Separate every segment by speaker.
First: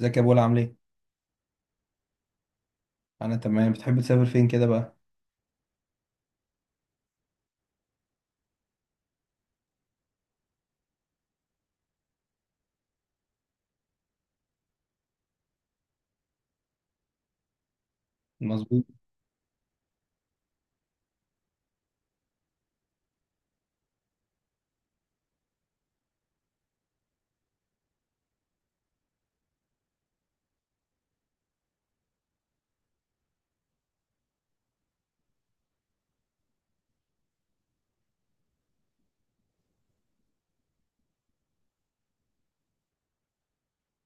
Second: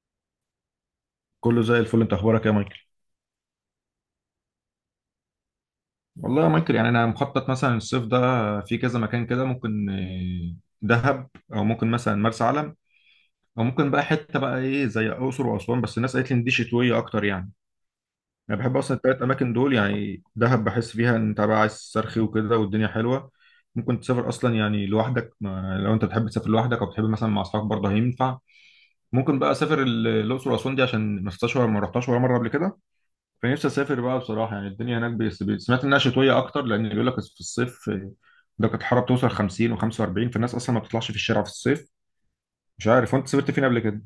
Speaker 1: ازيك يا بولا، عامل ايه؟
Speaker 2: كله زي الفل. انت اخبارك ايه يا مايكل؟
Speaker 1: انا تمام. بتحب تسافر فين كده بقى؟
Speaker 2: والله يا مايكل، يعني انا مخطط مثلا الصيف ده في كذا مكان كده، ممكن دهب، او ممكن مثلا مرسى علم، او ممكن بقى حته بقى ايه زي الاقصر واسوان. بس الناس قالت لي ان دي شتويه اكتر يعني. انا بحب
Speaker 1: مظبوط.
Speaker 2: اصلا الثلاث اماكن دول، يعني دهب بحس فيها ان انت بقى عايز تسترخي وكده والدنيا حلوه، ممكن تسافر اصلا يعني لوحدك، ما لو انت بتحب تسافر لوحدك او بتحب مثلا مع اصحابك برضه هينفع. ممكن بقى اسافر الاقصر واسوان دي، عشان ما شفتهاش ولا ما رحتهاش ولا مره قبل كده. فنفسي اسافر بقى بصراحه، يعني الدنيا هناك سمعت انها شتويه اكتر، لان بيقول لك في الصيف درجه الحراره بتوصل 50 و45، فالناس اصلا ما بتطلعش في الشارع في الصيف. مش عارف، وانت سافرت فين قبل كده؟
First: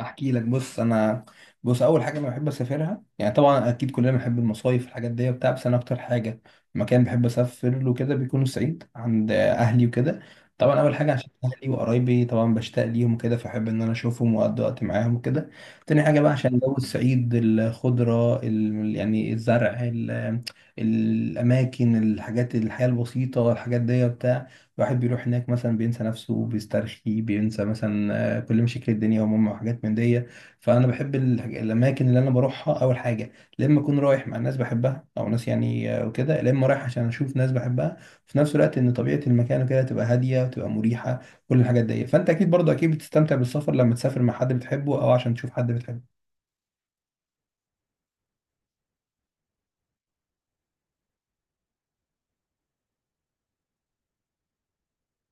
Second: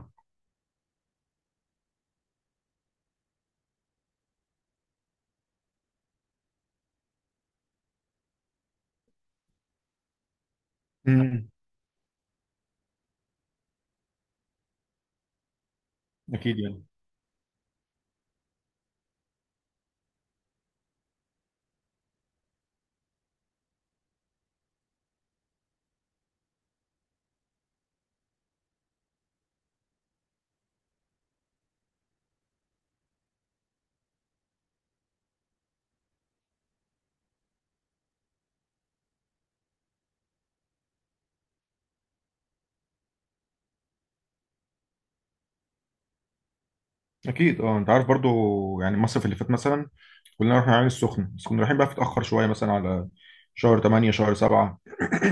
Speaker 1: احكي لك. بص انا، بص، اول حاجه انا بحب اسافرها يعني طبعا، اكيد كلنا بنحب المصايف الحاجات دي وبتاع. بس انا اكتر حاجه، مكان بحب اسافر له كده بيكون الصعيد عند اهلي وكده. طبعا اول حاجه عشان
Speaker 2: امم.
Speaker 1: اهلي وقرايبي، طبعا بشتاق ليهم وكده، فاحب ان انا اشوفهم واقضي وقت معاهم وكده. تاني حاجه بقى عشان
Speaker 2: اكيد
Speaker 1: جو
Speaker 2: يعني.
Speaker 1: الصعيد، الخضره يعني الزرع الاماكن، الحاجات، الحياه البسيطه، الحاجات دي وبتاع. الواحد بيروح هناك مثلا بينسى نفسه، بيسترخي، بينسى مثلا كل شكل الدنيا وماما وحاجات من دي. فانا بحب الاماكن اللي انا بروحها اول حاجه، لا اما اكون رايح مع ناس بحبها، او ناس يعني وكده، لا اما رايح عشان اشوف ناس بحبها، في نفس الوقت ان طبيعه المكان وكده تبقى هاديه وتبقى مريحه كل الحاجات دي. فانت اكيد برضه، اكيد بتستمتع بالسفر لما تسافر مع حد بتحبه او عشان تشوف حد بتحبه.
Speaker 2: اكيد، اه انت عارف برضو. يعني مصر في اللي فات مثلا، كلنا رحنا العين السخنه، بس كنا رايحين بقى في، اتاخر شويه مثلا على شهر 8 شهر 7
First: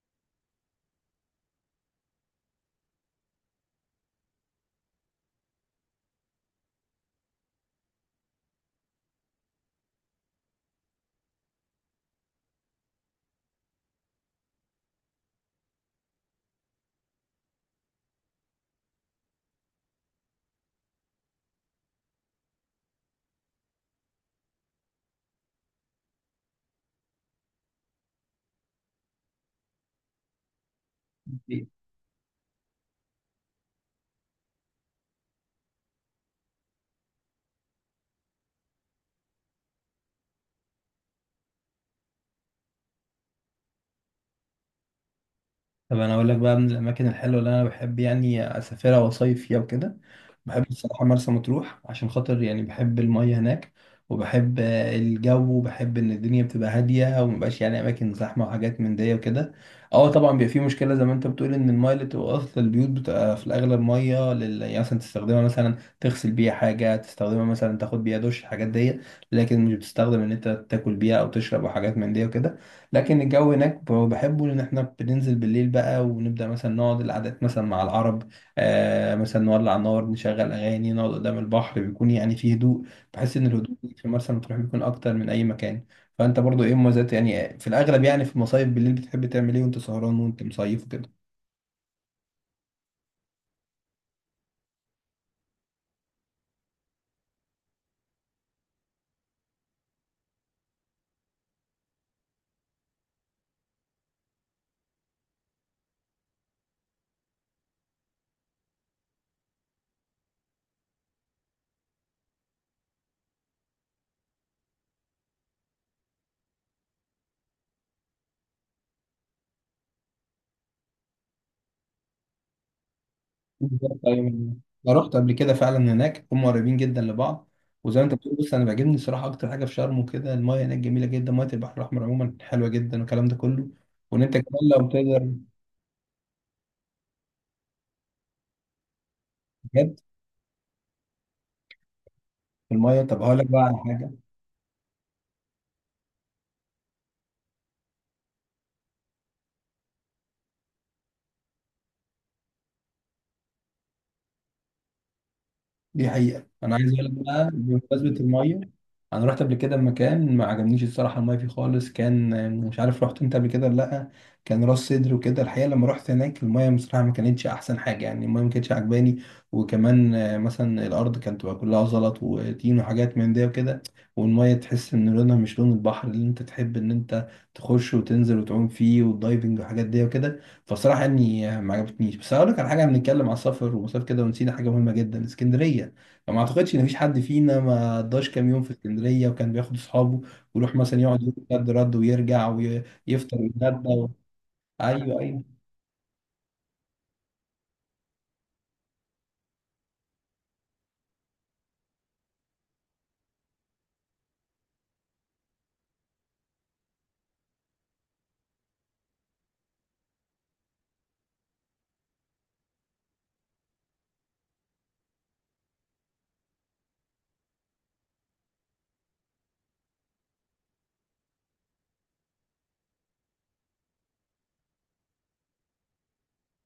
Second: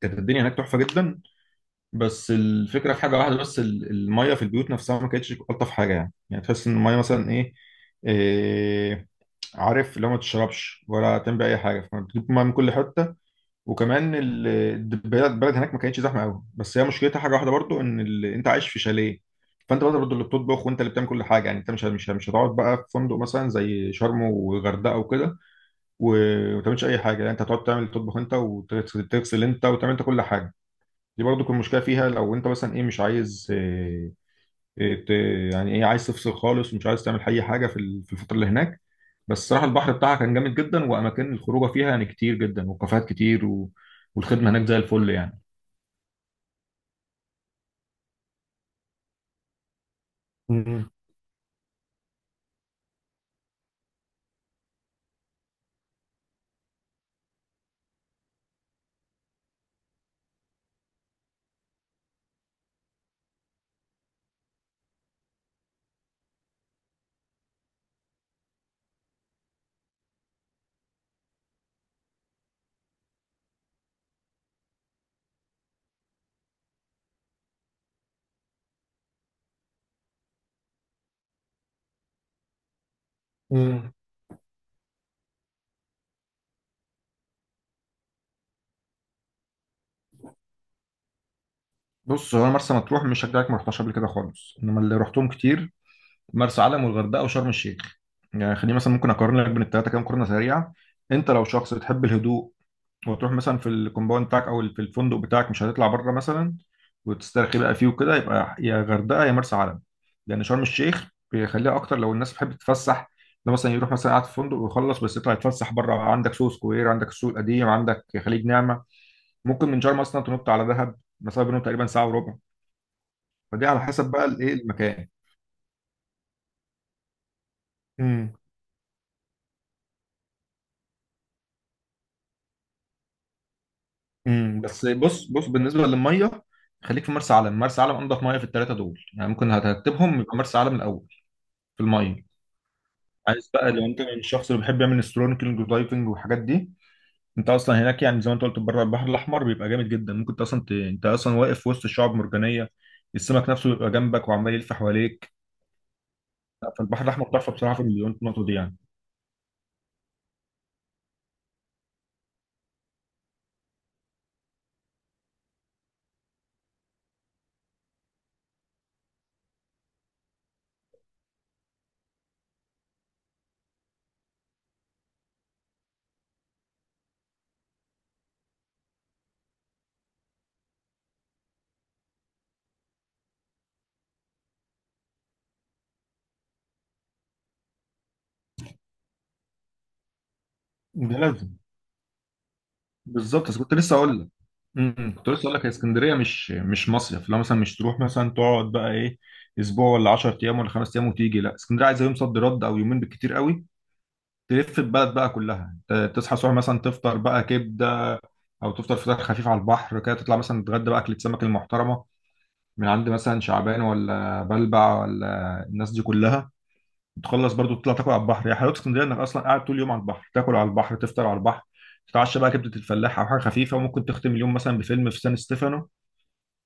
Speaker 2: كانت الدنيا هناك تحفه جدا. بس الفكره في حاجه واحده بس، الميه في البيوت نفسها ما كانتش الطف حاجه، يعني تحس ان الميه مثلا ايه. إيه، عارف، لو ما تشربش ولا تعمل اي حاجه فبتجيب ميه من كل حته. وكمان البلد البلد هناك ما كانتش زحمه قوي، بس هي مشكلتها حاجه واحده برضو، ان انت عايش في شاليه، فانت برضه اللي بتطبخ، وانت اللي بتعمل كل حاجه. يعني انت مش هتقعد بقى في فندق مثلا زي شرم وغردقه وكده وما تعملش اي حاجه. يعني انت هتقعد تعمل تطبخ انت، وتغسل تغسل انت، وتعمل انت كل حاجه. دي برضه كل مشكله فيها، لو انت مثلا ايه مش عايز إيه، ت- يعني ايه، عايز تفصل خالص ومش عايز تعمل اي حاجه في في الفتره اللي هناك. بس الصراحه البحر بتاعها كان جامد جدا، واماكن الخروجه فيها يعني كتير جدا، وكافيهات كتير والخدمه هناك زي الفل يعني.
Speaker 1: طب انا اقول لك بقى من الاماكن الحلوه اللي انا بحب يعني اسافرها واصيف فيها وكده، بحب
Speaker 2: مم.
Speaker 1: الصراحه مرسى مطروح، عشان خاطر يعني بحب الميه هناك، وبحب الجو، وبحب ان الدنيا بتبقى هاديه ومبقاش يعني اماكن زحمه وحاجات من دي وكده. اه طبعا بيبقى في مشكله زي ما انت بتقول ان الميه اللي بتبقى اصلا البيوت بتبقى في الاغلب ميه يعني مثلا تستخدمها مثلا تغسل بيها حاجه، تستخدمها مثلا تاخد بيها دش، الحاجات دي. لكن مش بتستخدم ان انت تاكل بيها او تشرب او حاجات من دي وكده. لكن الجو هناك بحبه، لان احنا بننزل بالليل بقى ونبدا مثلا نقعد القعدات مثلا مع العرب، آه مثلا نولع نار، نشغل اغاني، نقعد قدام البحر، بيكون يعني فيه هدوء. بحس ان الهدوء
Speaker 2: مم.
Speaker 1: في مرسى مطروح بيكون اكتر من اي مكان. فانت برضو ايه مميزات يعني، في الاغلب يعني في المصايف بالليل بتحب تعمل ايه وانت سهران وانت مصيف كده؟
Speaker 2: بص، هو أنا مرسى مطروح مش هشجعك، ما رحتهاش قبل كده خالص. انما اللي رحتهم كتير مرسى علم والغردقه وشرم الشيخ. يعني خليني مثلا ممكن اقارن لك بين الثلاثه كام مقارنه سريعه. انت لو شخص بتحب الهدوء، وتروح مثلا في الكومباوند بتاعك او في الفندق بتاعك، مش هتطلع بره مثلا وتسترخي بقى فيه وكده، يبقى يا غردقه يا مرسى علم. لان شرم الشيخ بيخليها اكتر لو الناس بتحب تتفسح. لو مثلا يروح مثلا قاعد في فندق، ويخلص بس يطلع يتفسح بره، عندك سوق سكوير، عندك السوق القديم، عندك خليج نعمه. ممكن من شرم اصلا تنط على دهب، مسافه بينهم تقريبا ساعه وربع. فدي على
Speaker 1: بالظبط،
Speaker 2: حسب بقى الايه،
Speaker 1: أيوة. انا
Speaker 2: المكان.
Speaker 1: رحت قبل كده فعلا هناك، هم قريبين جدا لبعض. وزي ما انت
Speaker 2: امم.
Speaker 1: بتقول بص، انا بيعجبني الصراحه اكتر حاجه في شرم وكده، المايه هناك جميله جدا، مايه البحر الاحمر عموما حلوه جدا والكلام ده كله. وان انت كمان
Speaker 2: امم، بس
Speaker 1: لو
Speaker 2: بص
Speaker 1: تقدر.
Speaker 2: بص بالنسبه للميه، خليك في مرسى علم. مرسى علم انضف ميه في الثلاثه دول. يعني ممكن
Speaker 1: بجد؟
Speaker 2: هترتبهم يبقى مرسى علم الاول في الميه.
Speaker 1: في المايه، طب هقول لك
Speaker 2: عايز
Speaker 1: بقى
Speaker 2: بقى،
Speaker 1: على
Speaker 2: لو انت من
Speaker 1: حاجه.
Speaker 2: الشخص اللي بيحب يعمل استرونيكلينج ودايفنج والحاجات دي، انت اصلا هناك، يعني زي ما انت قلت، بره البحر الاحمر بيبقى جامد جدا، ممكن انت اصلا واقف في وسط الشعاب المرجانيه، السمك نفسه بيبقى جنبك وعمال يلف حواليك.
Speaker 1: دي حقيقة،
Speaker 2: لا،
Speaker 1: أنا عايز أقول
Speaker 2: فالبحر
Speaker 1: لك
Speaker 2: الاحمر
Speaker 1: بقى
Speaker 2: تحفه بصراحه، في المليون
Speaker 1: بمناسبة
Speaker 2: في النقطه دي
Speaker 1: المية،
Speaker 2: يعني.
Speaker 1: أنا رحت قبل كده مكان ما عجبنيش الصراحة المية فيه خالص، كان مش عارف رحت أنت قبل كده ولا لأ، كان راس سدر وكده. الحقيقة لما رحت هناك المية بصراحة ما كانتش أحسن حاجة، يعني المية ما كانتش عجباني. وكمان مثلا الأرض كانت تبقى كلها زلط وطين وحاجات من ده وكده. والمية تحس إن لونها مش لون البحر اللي أنت تحب إن أنت تخش وتنزل وتعوم فيه والدايفنج وحاجات دي وكده. فصراحة يعني ما عجبتنيش. بس هقول لك على حاجة، بنتكلم على السفر ومسافة كده ونسينا حاجة مهمة جدا، اسكندرية. ما اعتقدش ان فيش حد فينا ما قضاش كام يوم في اسكندريه وكان بياخد اصحابه ويروح مثلا
Speaker 2: ده
Speaker 1: يقعد يوم
Speaker 2: لازم.
Speaker 1: رد رد ويرجع ويفطر
Speaker 2: بالظبط، بس كنت
Speaker 1: ويتغدى
Speaker 2: لسه
Speaker 1: و...
Speaker 2: اقول لك. امم،
Speaker 1: ايوه
Speaker 2: كنت لسه
Speaker 1: ايوه،
Speaker 2: اقول لك، هي اسكندريه مش مصيف. لو مثلا مش تروح مثلا تقعد بقى ايه اسبوع ولا 10 ايام ولا 5 ايام، وتيجي لا، اسكندريه عايزه يوم صد رد او يومين بالكتير قوي. تلف البلد بقى كلها، تصحى الصبح مثلا تفطر بقى كبده، او تفطر فطار خفيف على البحر كده، تطلع مثلا تتغدى بقى اكله سمك المحترمه من عند مثلا شعبان، ولا بلبع، ولا الناس دي كلها. تخلص برضو تطلع تاكل على البحر. يا حلاوه اسكندريه، انك اصلا قاعد طول اليوم على البحر، تاكل على البحر، تفطر على البحر، تتعشى بقى كبده الفلاح او حاجه خفيفه. وممكن تختم اليوم مثلا بفيلم في سان ستيفانو،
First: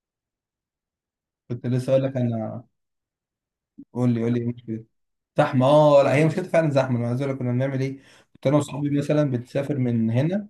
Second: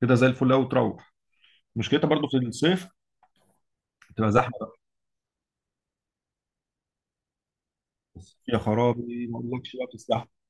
Speaker 2: كده زي الفل قوي. وتروح.
Speaker 1: كنت لسه اقول
Speaker 2: مشكلتها
Speaker 1: لك
Speaker 2: برضو في
Speaker 1: انا.
Speaker 2: الصيف،
Speaker 1: قول لي
Speaker 2: بتبقى
Speaker 1: قول لي ايه
Speaker 2: زحمه بقى.
Speaker 1: المشكله؟ زحمه، اه لا هي مشكلتها فعلا زحمه. انا عايز اقول لك كنا بنعمل ايه. كنت انا
Speaker 2: يا
Speaker 1: واصحابي
Speaker 2: خرابي
Speaker 1: مثلا
Speaker 2: ما اقولكش
Speaker 1: بنسافر
Speaker 2: بقى،
Speaker 1: من
Speaker 2: بتستحمل.
Speaker 1: هنا،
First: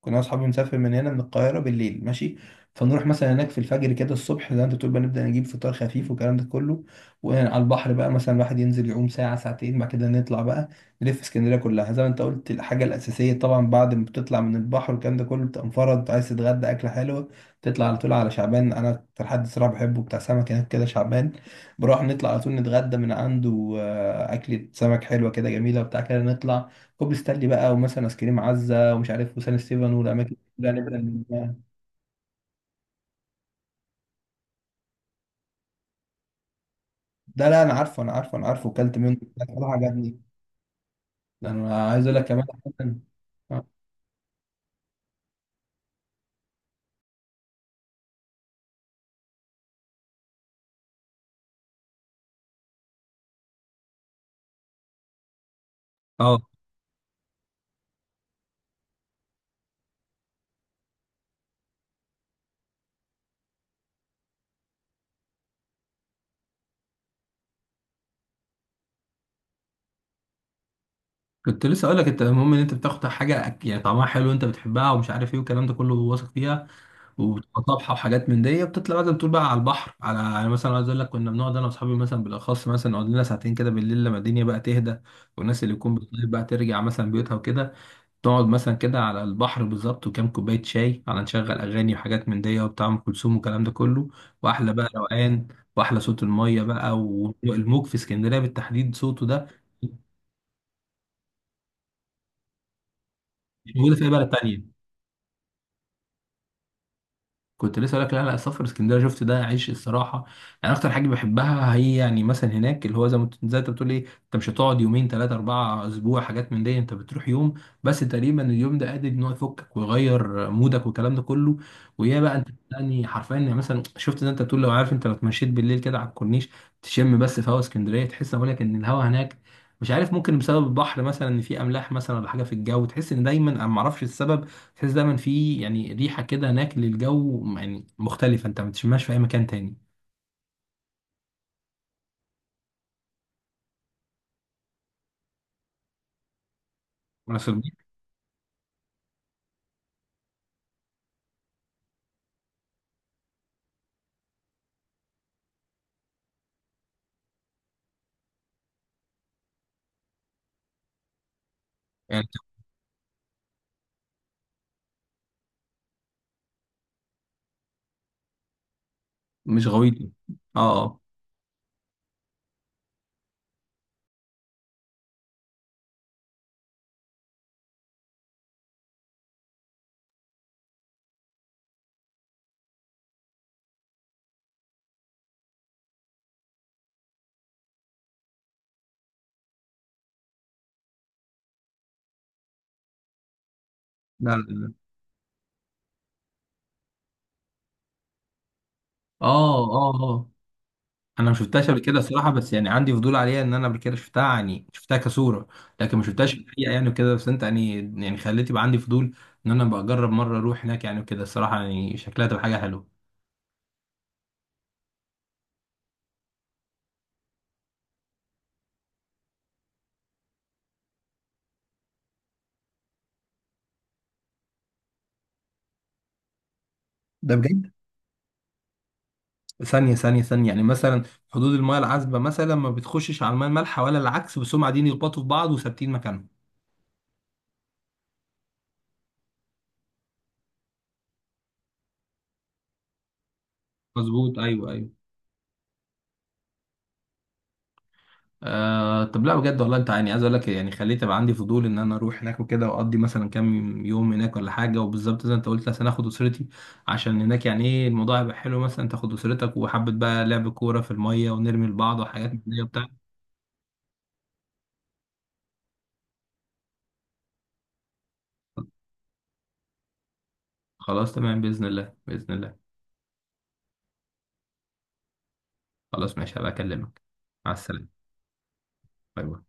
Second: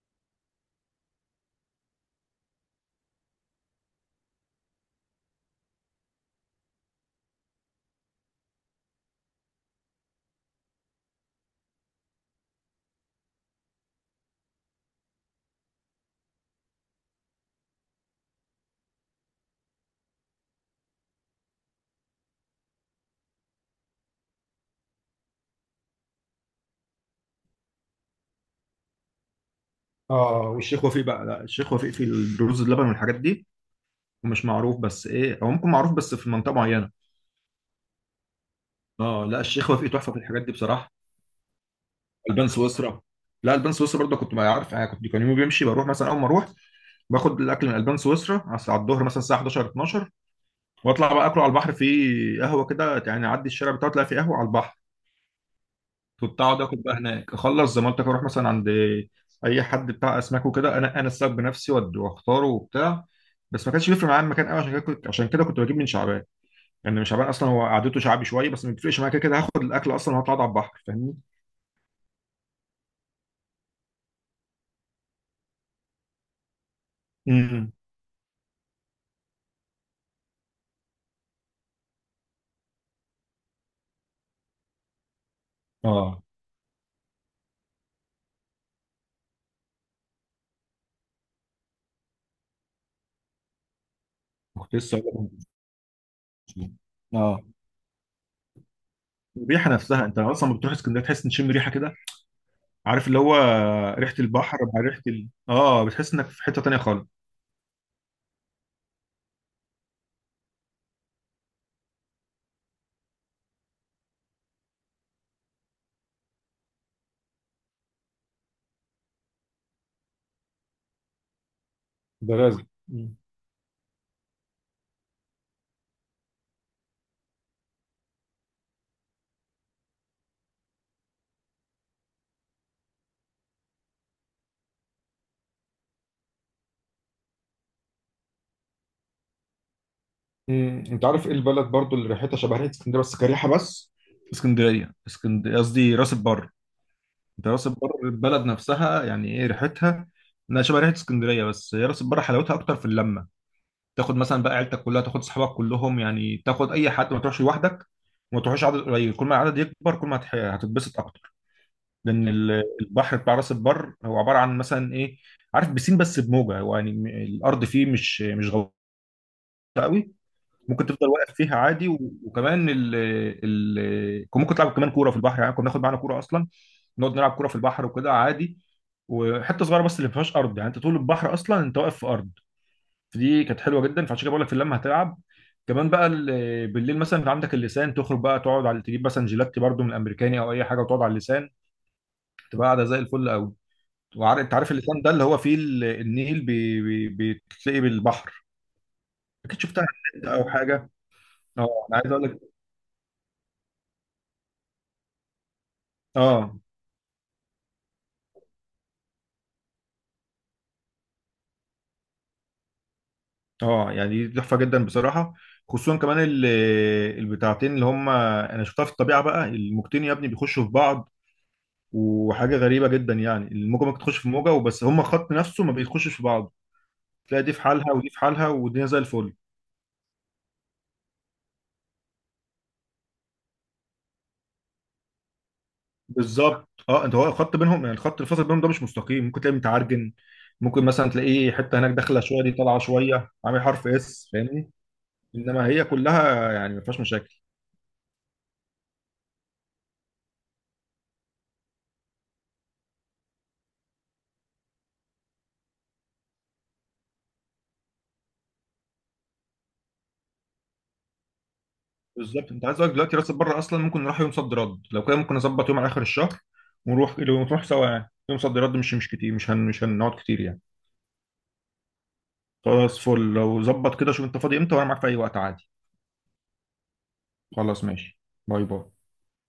Speaker 1: كنا اصحابي نسافر من هنا من القاهره بالليل ماشي، فنروح مثلا هناك في الفجر كده الصبح، زي ما انت بتقول بقى نبدا نجيب فطار خفيف والكلام ده كله. وعلى البحر بقى مثلا الواحد ينزل يعوم ساعه ساعتين، بعد كده نطلع بقى نلف اسكندريه كلها. زي ما انت قلت، الحاجه الاساسيه طبعا بعد ما بتطلع من البحر والكلام ده كله بتبقى مفرد، عايز تتغدى اكله حلوه، تطلع على طول على شعبان. انا اكتر حد صراحه بحبه بتاع سمك هناك كده شعبان، بروح نطلع على طول نتغدى من عنده، اكله سمك حلوه كده جميله وبتاع كده نطلع كوبري ستانلي بقى، ومثلا ايس كريم عزه ومش عارف، وسان ستيفن، والاماكن دي
Speaker 2: اه،
Speaker 1: كلها
Speaker 2: والشيخ
Speaker 1: نبدا
Speaker 2: وفيق
Speaker 1: من
Speaker 2: بقى. لا،
Speaker 1: هناك.
Speaker 2: الشيخ وفيق في الرز اللبن والحاجات دي، ومش معروف، بس ايه، او ممكن معروف بس في منطقه معينه.
Speaker 1: ده لا، انا عارفه انا عارفه انا عارفه، وكلت منه.
Speaker 2: اه، لا الشيخ
Speaker 1: بصراحه
Speaker 2: وفيق تحفه في
Speaker 1: عجبني.
Speaker 2: الحاجات دي بصراحه.
Speaker 1: ده انا عايز اقول لك كمان
Speaker 2: البان
Speaker 1: أحسن-
Speaker 2: سويسرا. لا،
Speaker 1: آه.
Speaker 2: البان سويسرا برضه كنت بقى عارف يعني. كنت كان يومي بيمشي، بروح مثلا اول ما اروح باخد الاكل من البان سويسرا على الظهر مثلا الساعه 11 12، واطلع بقى اكله على البحر في قهوه كده. يعني اعدي الشارع بتاعه تلاقي في قهوه على البحر.
Speaker 1: اه
Speaker 2: كنت اقعد اكل بقى هناك، اخلص زمالتك اروح مثلا عند اي حد بتاع اسماك وكده. انا السبب بنفسي واختاره وبتاع. بس ما كانش بيفرق معايا المكان قوي، عشان كده كنت، بجيب من شعبان. يعني من شعبان اصلا هو قعدته شعبي شويه، بس ما بيفرقش معايا، كده كده هاخد الاكل اصلا وهطلع أقعد على البحر.
Speaker 1: كنت لسه اقول لك، انت المهم ان انت بتاخد حاجه يعني طعمها حلو، انت بتحبها ومش عارف ايه والكلام ده كله، واثق فيها وبتبقى
Speaker 2: فاهمني؟
Speaker 1: طابحه وحاجات من دي. بتطلع بقى زي ما بتقول بقى على البحر، على يعني مثلا عايز اقول لك كنا بنقعد انا واصحابي مثلا بالاخص مثلا نقعد لنا ساعتين كده بالليل لما الدنيا بقى تهدى والناس اللي يكون
Speaker 2: اه،
Speaker 1: بتطيب بقى ترجع مثلا بيوتها وكده. تقعد مثلا كده على البحر بالظبط، وكام كوباية شاي، على نشغل أغاني وحاجات من دي وبتاع أم كلثوم والكلام ده كله، وأحلى
Speaker 2: كنت
Speaker 1: بقى
Speaker 2: لسه هقول
Speaker 1: روقان، وأحلى صوت المية
Speaker 2: لك.
Speaker 1: بقى
Speaker 2: اه،
Speaker 1: والموج في اسكندرية بالتحديد صوته ده
Speaker 2: الريحه نفسها انت اصلا لما بتروح اسكندريه تحس ان تشم ريحه كده. عارف اللي هو،
Speaker 1: مش موجود في أي
Speaker 2: ريحه
Speaker 1: بلد
Speaker 2: البحر
Speaker 1: تانية.
Speaker 2: مع ريحه ال... اه بتحس انك في حته تانيه خالص.
Speaker 1: كنت لسه اقول لك، لا لا، السفر اسكندريه، شفت ده عيش الصراحه. يعني اكتر حاجه بحبها هي يعني مثلا هناك اللي هو، زي ما زي انت بتقول ايه، انت مش هتقعد يومين ثلاثه اربعه اسبوع حاجات من دي، انت بتروح يوم بس، تقريبا اليوم ده قادر ان هو يفكك ويغير مودك والكلام ده كله. ويا
Speaker 2: ده
Speaker 1: بقى انت
Speaker 2: لازم.
Speaker 1: يعني
Speaker 2: مم.
Speaker 1: حرفيا، يعني مثلا شفت زي انت بتقول، لو عارف انت لو اتمشيت بالليل كده على الكورنيش، تشم بس في هوا اسكندريه، تحس، بقول لك ان الهوا هناك، مش عارف، ممكن بسبب البحر مثلا ان في املاح مثلا، ولا حاجه في الجو، تحس ان دايما، انا ما اعرفش السبب، تحس دايما في يعني ريحه كده هناك للجو، يعني مختلفه انت ما بتشمهاش في اي مكان تاني.
Speaker 2: مم. انت عارف ايه البلد برضو اللي ريحتها شبه ريحه اسكندريه، بس كريحه بس؟ اسكندريه، اسكندريه قصدي راس البر. انت
Speaker 1: راس
Speaker 2: راس
Speaker 1: البر.
Speaker 2: البر البلد نفسها يعني ايه ريحتها، انها شبه ريحه اسكندريه. بس هي راس البر حلاوتها اكتر في اللمه، تاخد مثلا بقى عيلتك كلها، تاخد صحابك كلهم. يعني تاخد اي حد، ما تروحش لوحدك، وما تروحش عدد قليل. كل ما العدد يكبر كل ما هتتبسط اكتر. لان
Speaker 1: يعني
Speaker 2: البحر بتاع راس البر هو عباره عن مثلا ايه، عارف، بسين بس بموجه. هو يعني الارض فيه مش غلطه
Speaker 1: مش غويطه.
Speaker 2: قوي.
Speaker 1: اه
Speaker 2: ممكن
Speaker 1: اه.
Speaker 2: تفضل واقف فيها عادي، وكمان ال ال كان ممكن تلعب كمان كوره في البحر. يعني كنا ناخد معانا كوره اصلا، نقعد نلعب كوره في البحر وكده عادي. وحته صغيره بس اللي ما فيهاش ارض، يعني انت طول البحر اصلا انت واقف في ارض. فدي كانت حلوه جدا، فعشان كده بقول لك في اللمه هتلعب كمان بقى. بالليل مثلا انت عندك اللسان، تخرج بقى تقعد على، تجيب مثلا جيلاتي برضو من الامريكاني او اي حاجه، وتقعد على اللسان تبقى قاعده زي الفل قوي.
Speaker 1: لا
Speaker 2: وعارف،
Speaker 1: لا
Speaker 2: انت عارف
Speaker 1: لا.
Speaker 2: اللسان ده اللي هو فيه النيل بتلاقي بالبحر. اكيد
Speaker 1: اه
Speaker 2: شفتها على
Speaker 1: اه
Speaker 2: النت
Speaker 1: اه.
Speaker 2: او حاجه.
Speaker 1: انا ما شفتهاش قبل
Speaker 2: اه انا
Speaker 1: كده
Speaker 2: عايز اقول
Speaker 1: صراحه،
Speaker 2: لك.
Speaker 1: بس يعني عندي فضول عليها ان انا قبل كده شفتها، يعني شفتها كصوره. لكن ما شفتهاش في
Speaker 2: اه
Speaker 1: الحقيقه يعني وكده، بس انت يعني خليت يبقى عندي فضول ان انا بقى اجرب مره اروح هناك يعني وكده، الصراحه يعني شكلها تبقى حاجه حلوه.
Speaker 2: اه. يعني دي تحفه جدا بصراحه، خصوصا كمان البتاعتين اللي هم انا شفتها في الطبيعه بقى، الموجتين يا ابني بيخشوا في بعض. وحاجه غريبه جدا، يعني الموجه ممكن تخش في موجه وبس، هما خط نفسه ما بيخشش في بعض.
Speaker 1: ده
Speaker 2: تلاقي دي في
Speaker 1: بجد؟
Speaker 2: حالها، ودي في حالها، والدنيا زي الفل.
Speaker 1: ثانية ثانية ثانية، يعني مثلا حدود المياه العذبة مثلا ما بتخشش على المياه المالحة ولا العكس، بس هم قاعدين يخبطوا في بعض وثابتين مكانهم.
Speaker 2: بالظبط، اه، انت هو الخط بينهم، يعني الخط اللي فاصل بينهم ده مش مستقيم، ممكن تلاقيه متعرجن. ممكن مثلا تلاقيه حته هناك داخله شويه، دي طالعه شويه، عامل حرف اس،
Speaker 1: مظبوط، ايوه
Speaker 2: فاهمني.
Speaker 1: ايوه.
Speaker 2: انما هي كلها يعني ما فيهاش مشاكل.
Speaker 1: آه طب، لا بجد والله، انت يعني عايز اقول لك يعني خليت ابقى عندي فضول ان انا اروح هناك وكده واقضي مثلا كام يوم هناك ولا حاجه، وبالظبط زي ما انت قلت مثلا اخد اسرتي، عشان هناك يعني ايه، الموضوع هيبقى حلو مثلا تاخد اسرتك وحبه بقى لعب كوره في الميه ونرمي لبعض وحاجات من
Speaker 2: بالظبط،
Speaker 1: دي
Speaker 2: انت عايز
Speaker 1: وبتاع.
Speaker 2: اقول لك دلوقتي راسب بره اصلا، ممكن نروح يوم صد رد، لو كده ممكن نظبط يوم على اخر الشهر ونروح، نروح سوا يعني. يوم صد رد مش كتير، مش هنقعد كتير يعني.
Speaker 1: خلاص تمام، باذن الله باذن الله.
Speaker 2: خلاص فل، لو ظبط كده شوف انت فاضي امتى، وانا معاك في اي وقت عادي.
Speaker 1: خلاص ماشي هبقى اكلمك. مع
Speaker 2: خلاص
Speaker 1: السلامه.
Speaker 2: ماشي. باي باي.
Speaker 1: باي باي.